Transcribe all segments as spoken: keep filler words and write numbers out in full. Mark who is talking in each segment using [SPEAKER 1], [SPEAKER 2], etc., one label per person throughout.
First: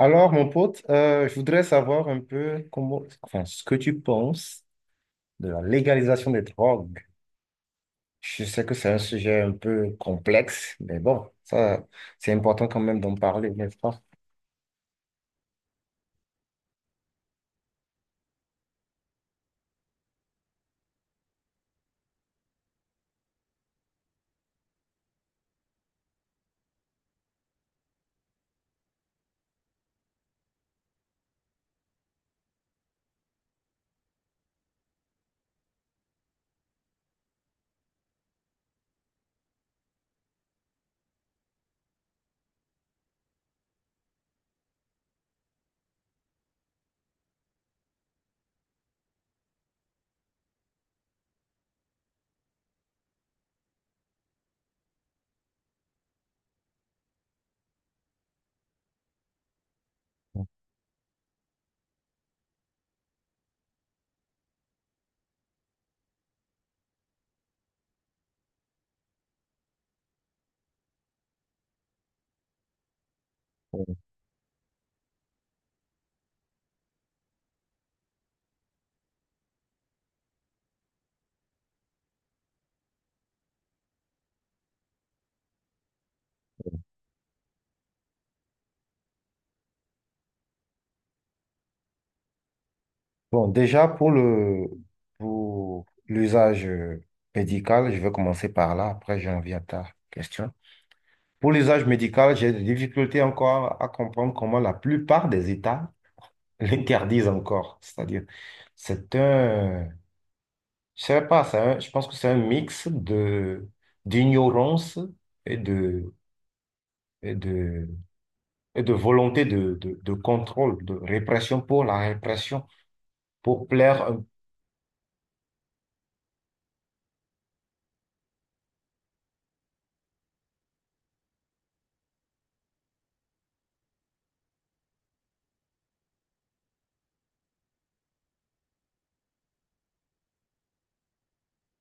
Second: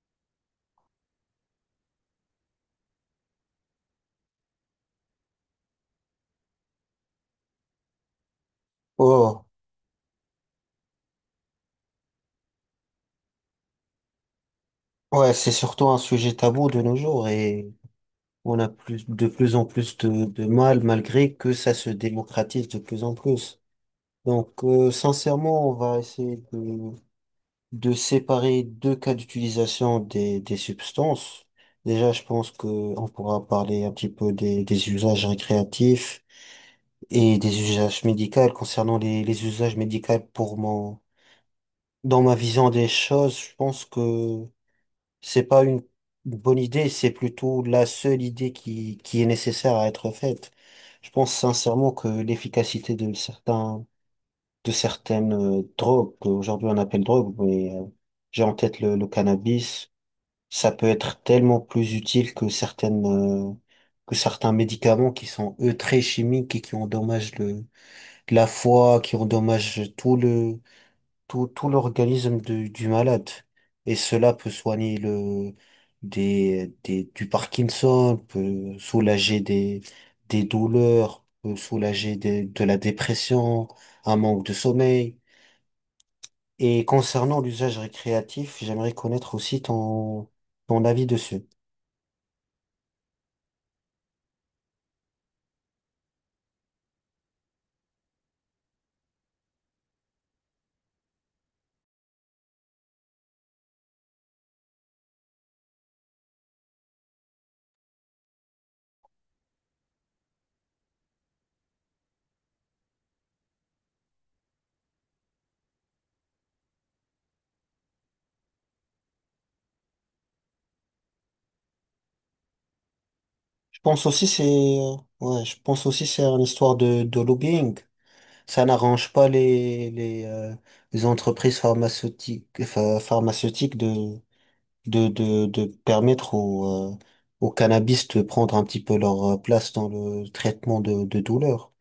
[SPEAKER 1] Alors, mon pote, euh, je voudrais savoir un peu comment, enfin, ce que tu penses de la légalisation des drogues. Je sais que c'est un sujet
[SPEAKER 2] Oh,
[SPEAKER 1] un peu complexe, mais bon, ça, c'est important quand même d'en parler, n'est-ce pas?
[SPEAKER 2] ouais, c'est surtout un sujet tabou de nos jours et on a plus, de plus en plus de, de mal malgré que ça se démocratise de plus en plus. Donc, euh, sincèrement, on va essayer de, de séparer deux cas d'utilisation des, des substances. Déjà, je pense que on pourra parler un petit peu des, des usages récréatifs et des usages médicaux. Concernant les, les usages médicaux, pour mon, dans ma vision des choses, je pense que c'est pas une une bonne idée, c'est plutôt la seule idée qui, qui est nécessaire à être faite. Je pense sincèrement que l'efficacité de certains, de certaines euh, drogues, qu'aujourd'hui on appelle drogue, mais euh, j'ai en tête le, le cannabis, ça peut être tellement plus utile que certaines, euh, que certains médicaments qui sont eux très chimiques et qui endommagent le, la foi, qui endommagent tout le, tout, tout l'organisme du, du malade. Et cela peut soigner le, des, des, du Parkinson, peut soulager des, des douleurs, peut soulager des, de la dépression, un manque de sommeil. Et concernant l'usage récréatif, j'aimerais connaître aussi ton, ton avis dessus.
[SPEAKER 1] Bon, déjà, pour le, pour l'usage médical, je vais commencer par là, après j'en viens à ta question. Pour l'usage médical, j'ai des difficultés encore à comprendre comment la plupart des États l'interdisent encore. C'est-à-dire, c'est un, je sais pas, c'est un- je pense que c'est un mix de d'ignorance et de, et de, et de volonté de, de, de contrôle, de répression pour la répression, pour
[SPEAKER 2] Je
[SPEAKER 1] plaire.
[SPEAKER 2] pense
[SPEAKER 1] un-
[SPEAKER 2] aussi c'est, euh, ouais, je pense aussi c'est une histoire de, de lobbying. Ça n'arrange pas les, les, euh, les entreprises pharmaceutiques, pha- pharmaceutiques de, de, de, de permettre aux, euh, aux cannabis de prendre un petit peu leur euh, place dans le traitement de, de douleur.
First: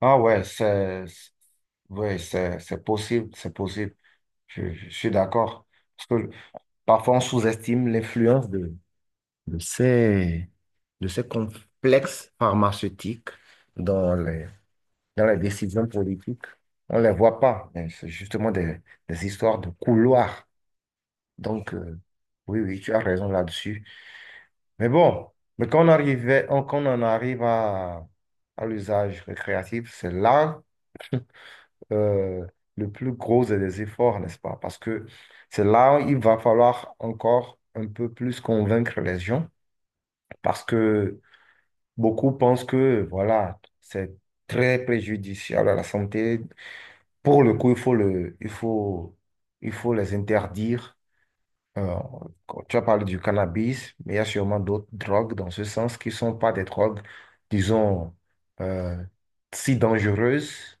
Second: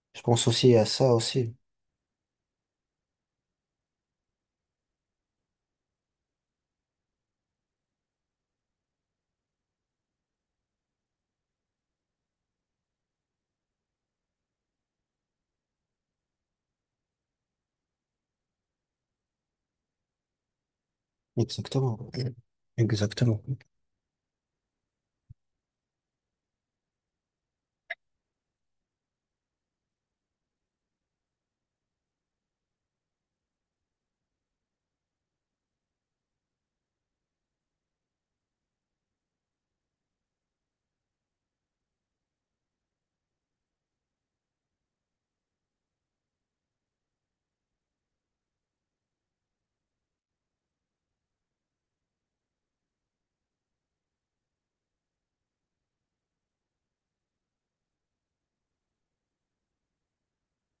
[SPEAKER 1] Ah
[SPEAKER 2] Je
[SPEAKER 1] ouais,
[SPEAKER 2] pense aussi à
[SPEAKER 1] c'est
[SPEAKER 2] ça
[SPEAKER 1] c'est-
[SPEAKER 2] aussi.
[SPEAKER 1] ouais, c'est c'est possible, c'est possible. Je, je suis d'accord. Parce que parfois on sous-estime l'influence de, de ces, de ces complexes pharmaceutiques dans les dans les décisions politiques. On ne les voit pas, mais c'est justement des, des histoires de couloirs. Donc, euh,
[SPEAKER 2] Exactement.
[SPEAKER 1] oui, oui, tu as raison
[SPEAKER 2] Exactement.
[SPEAKER 1] là-dessus. Mais bon, mais quand on arrivait, on- quand on en arrive à, à l'usage récréatif, c'est là euh, le plus gros des efforts, n'est-ce pas? Parce que c'est là où il va falloir encore un peu plus convaincre les gens, parce que beaucoup pensent que, voilà, c'est très préjudiciable à la santé. Pour le coup, il faut le, il faut, il faut les interdire. Euh, tu as parlé du cannabis, mais il y a sûrement d'autres drogues dans ce sens qui ne sont pas des drogues, disons, euh, si dangereuses,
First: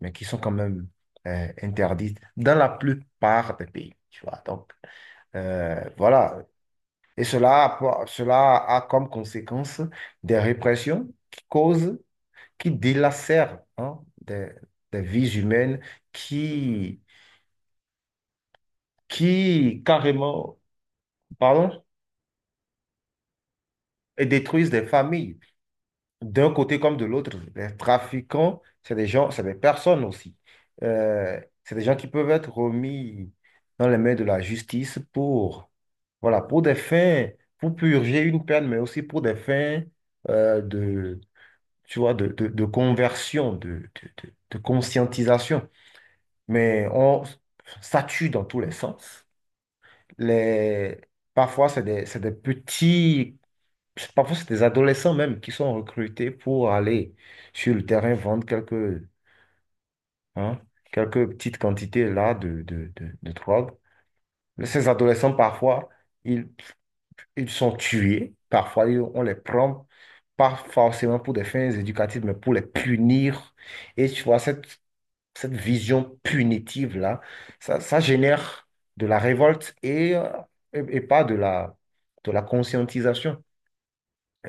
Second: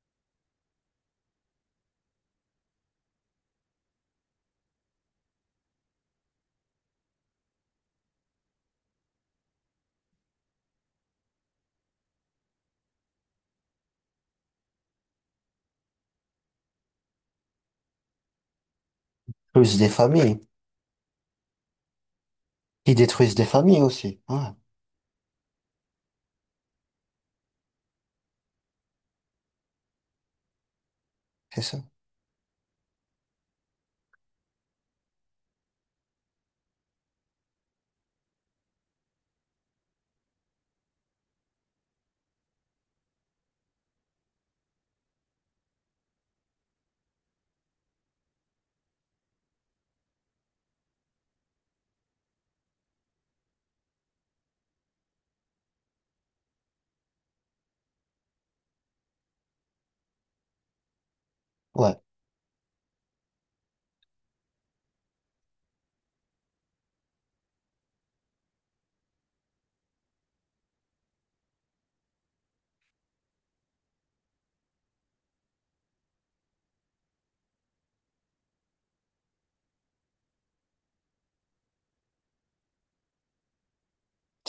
[SPEAKER 1] mais qui sont quand même euh, interdites dans la plupart des pays. Tu vois, donc, euh, voilà. Et cela, a Cela a comme conséquence des répressions qui causent, qui délacèrent hein, des, des vies humaines qui
[SPEAKER 2] Plus
[SPEAKER 1] qui
[SPEAKER 2] des familles.
[SPEAKER 1] carrément, pardon,
[SPEAKER 2] Qui détruisent des familles aussi.
[SPEAKER 1] et
[SPEAKER 2] Ouais,
[SPEAKER 1] détruisent des familles, d'un côté comme de l'autre. Les trafiquants, c'est des gens, c'est des personnes aussi. Euh,
[SPEAKER 2] c'est
[SPEAKER 1] c'est
[SPEAKER 2] ça.
[SPEAKER 1] des gens qui peuvent être remis dans les mains de la justice pour, voilà, pour des fins, pour purger une peine, mais aussi pour des fins euh, de, tu vois, de, de, de conversion, de, de, de- de conscientisation. Mais on, ça tue dans tous les sens. Les, parfois, c'est des, c'est des petits c'est- Parfois, c'est des adolescents même qui sont recrutés pour aller sur le terrain vendre quelques, hein, quelques petites
[SPEAKER 2] Ouais.
[SPEAKER 1] quantités là de, de, de, de drogue. Mais ces adolescents, parfois, ils, ils sont tués. Parfois, ils- on les prend pas forcément pour des fins éducatives, mais pour les punir. Et tu vois, cette, cette vision punitive-là, ça, ça génère de la révolte et, euh, et, et pas de la, de la conscientisation.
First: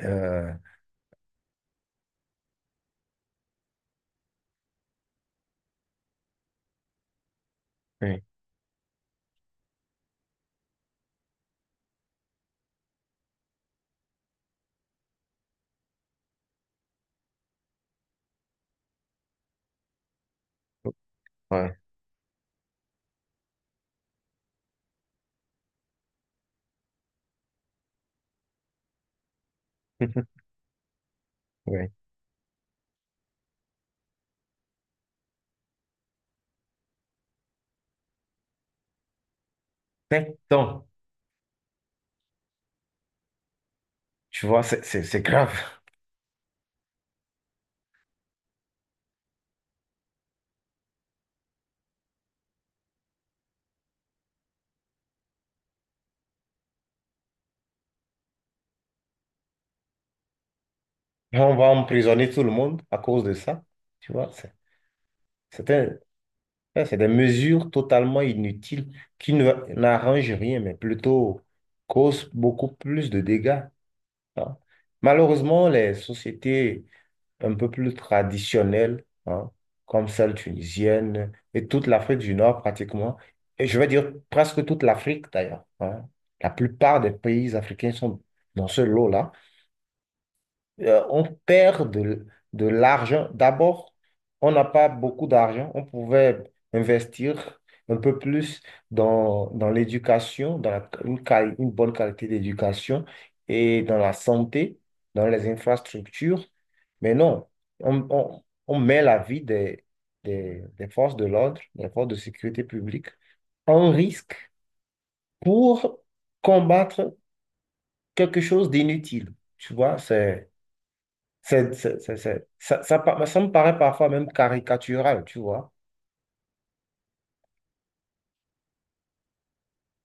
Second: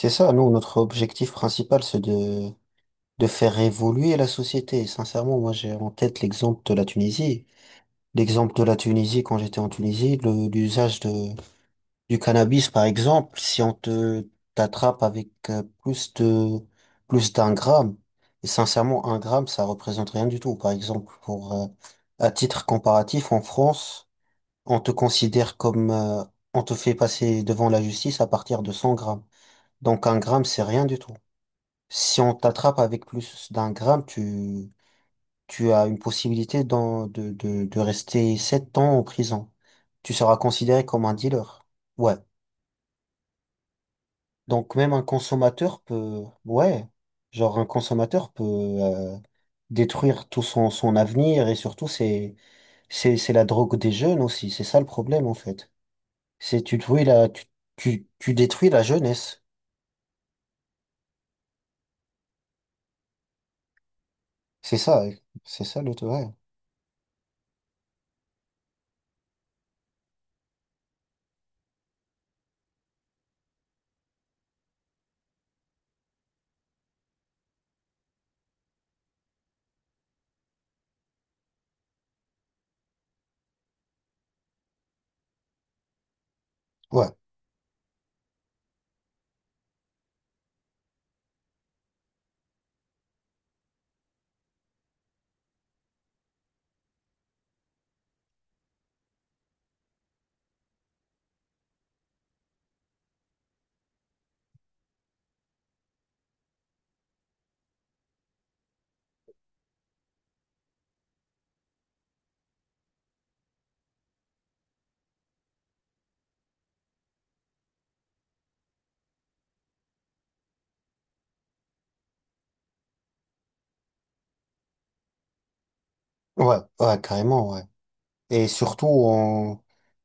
[SPEAKER 2] C'est ça. Nous, notre objectif principal, c'est de, de faire évoluer la société. Et sincèrement, moi, j'ai en tête l'exemple de la Tunisie.
[SPEAKER 1] oui,
[SPEAKER 2] L'exemple de la Tunisie, quand j'étais en Tunisie, le- l'usage de, Du cannabis, par exemple, si on te t'attrape avec euh, plus de plus d'un gramme, et sincèrement, un gramme, ça représente rien du tout. Par exemple, pour euh,
[SPEAKER 1] ouais.
[SPEAKER 2] à titre comparatif, en France, on te considère comme euh, on te fait passer devant la justice à partir de cent grammes. Donc un gramme, c'est rien du tout.
[SPEAKER 1] Oui.
[SPEAKER 2] Si on t'attrape avec plus d'un gramme, tu tu as une possibilité d'en- de de de rester sept ans en prison. Tu seras
[SPEAKER 1] Sept
[SPEAKER 2] considéré
[SPEAKER 1] ans.
[SPEAKER 2] comme un dealer. Ouais.
[SPEAKER 1] Tu vois,
[SPEAKER 2] Donc
[SPEAKER 1] c'est
[SPEAKER 2] même un
[SPEAKER 1] c'est- c'est grave.
[SPEAKER 2] consommateur peut, ouais, genre un consommateur peut euh, détruire tout son, son avenir et surtout c'est c'est c'est la drogue des jeunes aussi, c'est ça le problème en fait. C'est tu détruis la tu, tu, tu détruis la jeunesse.
[SPEAKER 1] On va emprisonner tout le monde à cause de ça. Tu vois, c'est
[SPEAKER 2] C'est ça, ouais. C'est
[SPEAKER 1] c'est
[SPEAKER 2] ça
[SPEAKER 1] un-
[SPEAKER 2] le, ouais.
[SPEAKER 1] ça, c'est des mesures totalement inutiles qui ne- n'arrangent rien, mais plutôt causent beaucoup plus de dégâts. Hein. Malheureusement, les sociétés un peu plus traditionnelles, hein, comme celle tunisienne et toute l'Afrique du Nord pratiquement, et je vais dire presque toute l'Afrique d'ailleurs, hein, la plupart
[SPEAKER 2] Ouais.
[SPEAKER 1] des pays africains sont dans ce lot-là. euh, on perd de, de l'argent. D'abord, on n'a pas beaucoup d'argent. On pouvait investir un peu plus dans, dans l'éducation, dans la- une, quali- une bonne qualité d'éducation et dans la santé, dans les infrastructures. Mais non, on, on- on met la vie des, des, des forces de l'ordre, des forces de sécurité publique en risque pour combattre quelque chose d'inutile. Tu vois, c'est- c'est- c'est- c'est- ça, ça, pa- ça me paraît parfois même caricatural, tu vois.
[SPEAKER 2] Ouais, ouais, carrément ouais. Et surtout on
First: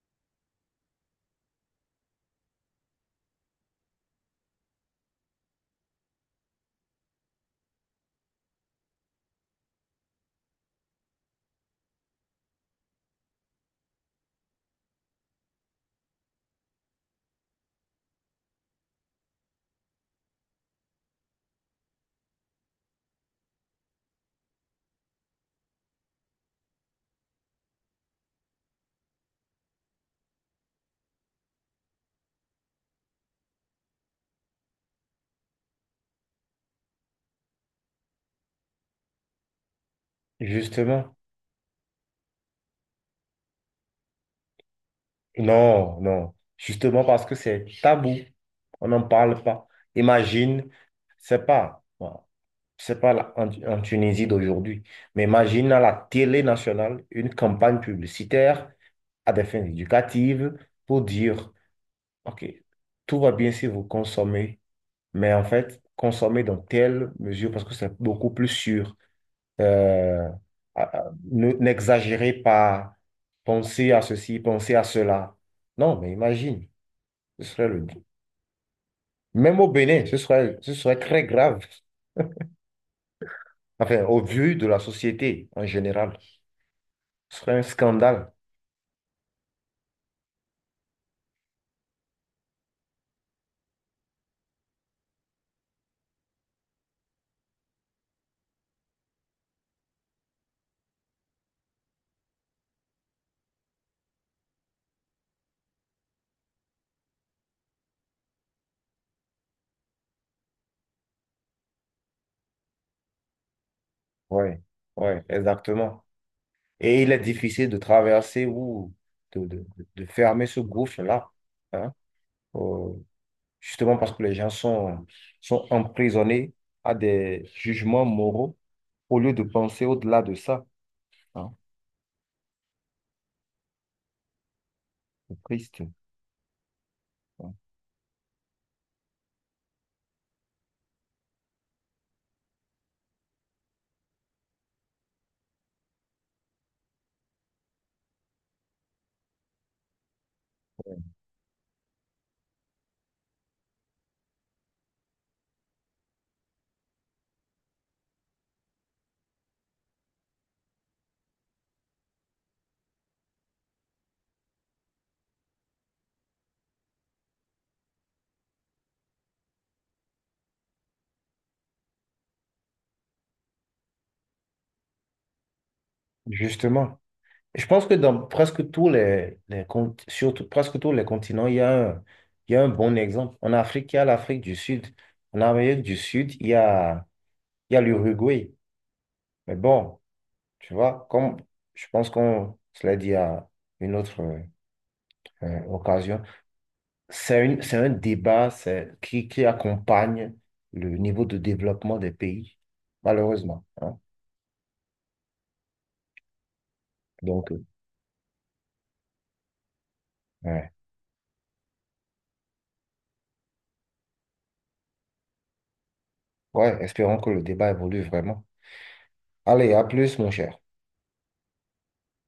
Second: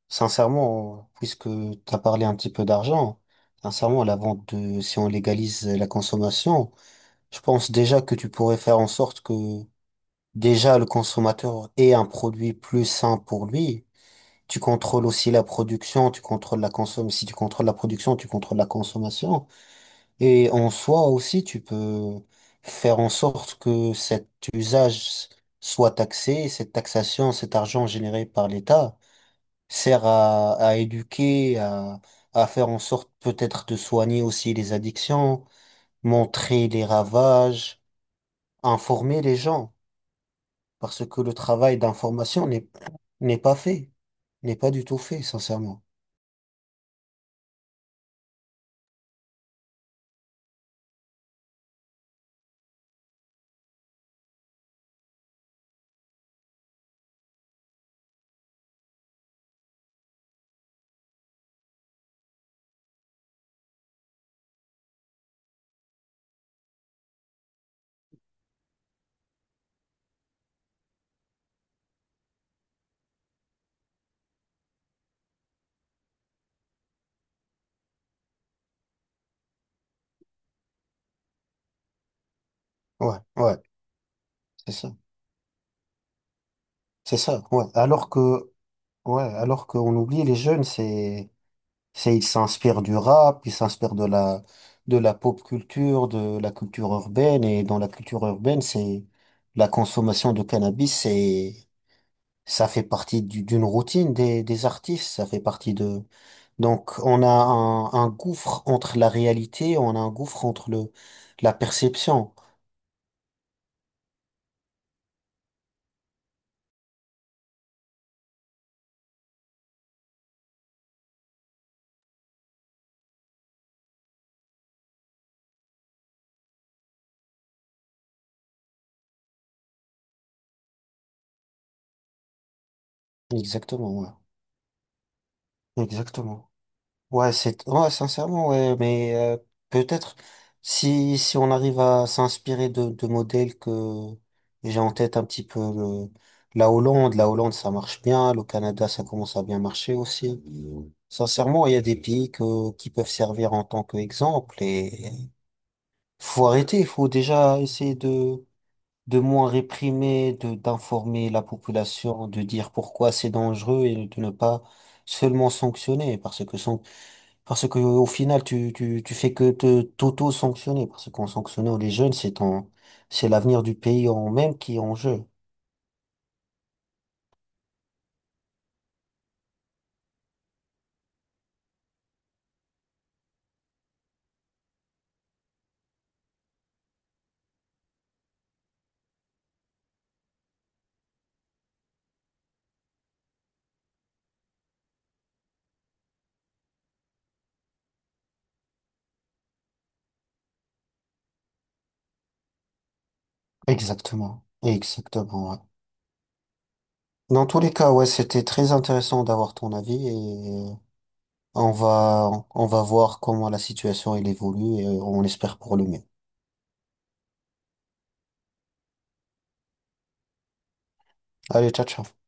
[SPEAKER 2] sincèrement puisque tu as parlé un petit peu d'argent, sincèrement la vente de si on légalise la consommation, je pense déjà que tu pourrais faire en sorte que déjà, le consommateur est un produit plus sain pour lui. Tu contrôles aussi la production, tu contrôles la consommation. Si tu contrôles la production, tu contrôles la consommation. Et en soi aussi, tu peux faire en sorte que cet usage soit taxé, cette taxation, cet argent généré par l'État sert à, à éduquer, à, à faire en sorte peut-être de soigner aussi les addictions, montrer les ravages, informer les gens. Parce
[SPEAKER 1] Justement.
[SPEAKER 2] que le travail d'information n'est n'est pas fait, n'est pas du tout fait, sincèrement.
[SPEAKER 1] Non, non. Justement parce que c'est tabou. On n'en parle pas. Imagine, c'est pas, bon, c'est pas la- en, en Tunisie d'aujourd'hui, mais imagine à la télé nationale une campagne publicitaire à des fins éducatives pour dire, OK, tout va bien si vous consommez, mais en fait, consommez dans telle mesure parce que c'est beaucoup plus sûr. Euh, à- à- ne- N'exagérez pas, pensez à ceci, pensez à cela. Non, mais imagine, ce serait le... même au Bénin, ce serait, ce serait très grave.
[SPEAKER 2] Ouais, ouais,
[SPEAKER 1] Enfin, au vu de
[SPEAKER 2] c'est
[SPEAKER 1] la
[SPEAKER 2] ça,
[SPEAKER 1] société en général,
[SPEAKER 2] c'est
[SPEAKER 1] ce
[SPEAKER 2] ça.
[SPEAKER 1] serait un
[SPEAKER 2] Ouais. Alors
[SPEAKER 1] scandale.
[SPEAKER 2] que, ouais, alors qu'on oublie les jeunes, c'est, c'est ils s'inspirent du rap, ils s'inspirent de la de la pop culture, de la culture urbaine, et dans la culture urbaine, c'est la consommation de cannabis, c'est ça fait partie du- d'une routine des des artistes, ça fait partie de. Donc, on a un, un gouffre entre la réalité, on a un gouffre entre le, la perception.
[SPEAKER 1] Ouais, ouais, exactement. Et il est difficile de traverser ou de, de, de fermer ce gouffre-là, hein, euh, justement parce que les gens sont, sont emprisonnés à des jugements moraux au lieu de penser au-delà de ça. Ah,
[SPEAKER 2] Exactement, ouais.
[SPEAKER 1] c'est triste.
[SPEAKER 2] Exactement. Ouais,
[SPEAKER 1] Ah.
[SPEAKER 2] c'est, ouais, sincèrement, ouais, mais euh, peut-être si, si on arrive à s'inspirer de, de modèles que j'ai en tête un petit peu le- la Hollande, la Hollande, ça marche bien, le Canada, ça commence à bien marcher aussi. Sincèrement, il y a des pays que, qui peuvent servir en tant qu'exemple et faut arrêter, il faut déjà essayer de de moins réprimer, de d'informer la population, de dire pourquoi c'est dangereux et de ne pas seulement sanctionner parce que san- parce que au final tu tu tu fais que te t'auto-sanctionner parce qu'en sanctionnant les jeunes c'est ton c'est l'avenir du pays en même qui est en jeu.
[SPEAKER 1] Justement. Je pense que dans presque tous les, les cont- sur tout- presque tous les continents, il y a un, il y a un bon exemple. En Afrique, il y a l'Afrique du Sud. En Amérique du Sud, il y a, il y a l'Uruguay. Mais bon, tu vois, comme je pense qu'on se l'a dit à une autre euh, occasion, c'est une, c'est un débat c'est, qui, qui accompagne le niveau de développement des pays, malheureusement. Hein.
[SPEAKER 2] Exactement. Exactement. Ouais. Dans
[SPEAKER 1] Donc,
[SPEAKER 2] tous
[SPEAKER 1] euh,
[SPEAKER 2] les cas, ouais, c'était très intéressant d'avoir ton avis
[SPEAKER 1] ouais.
[SPEAKER 2] et on va on va voir comment la situation elle évolue et on espère pour le mieux.
[SPEAKER 1] Ouais, espérons que le débat évolue vraiment. Allez, à plus, mon cher.
[SPEAKER 2] Allez, ciao, ciao.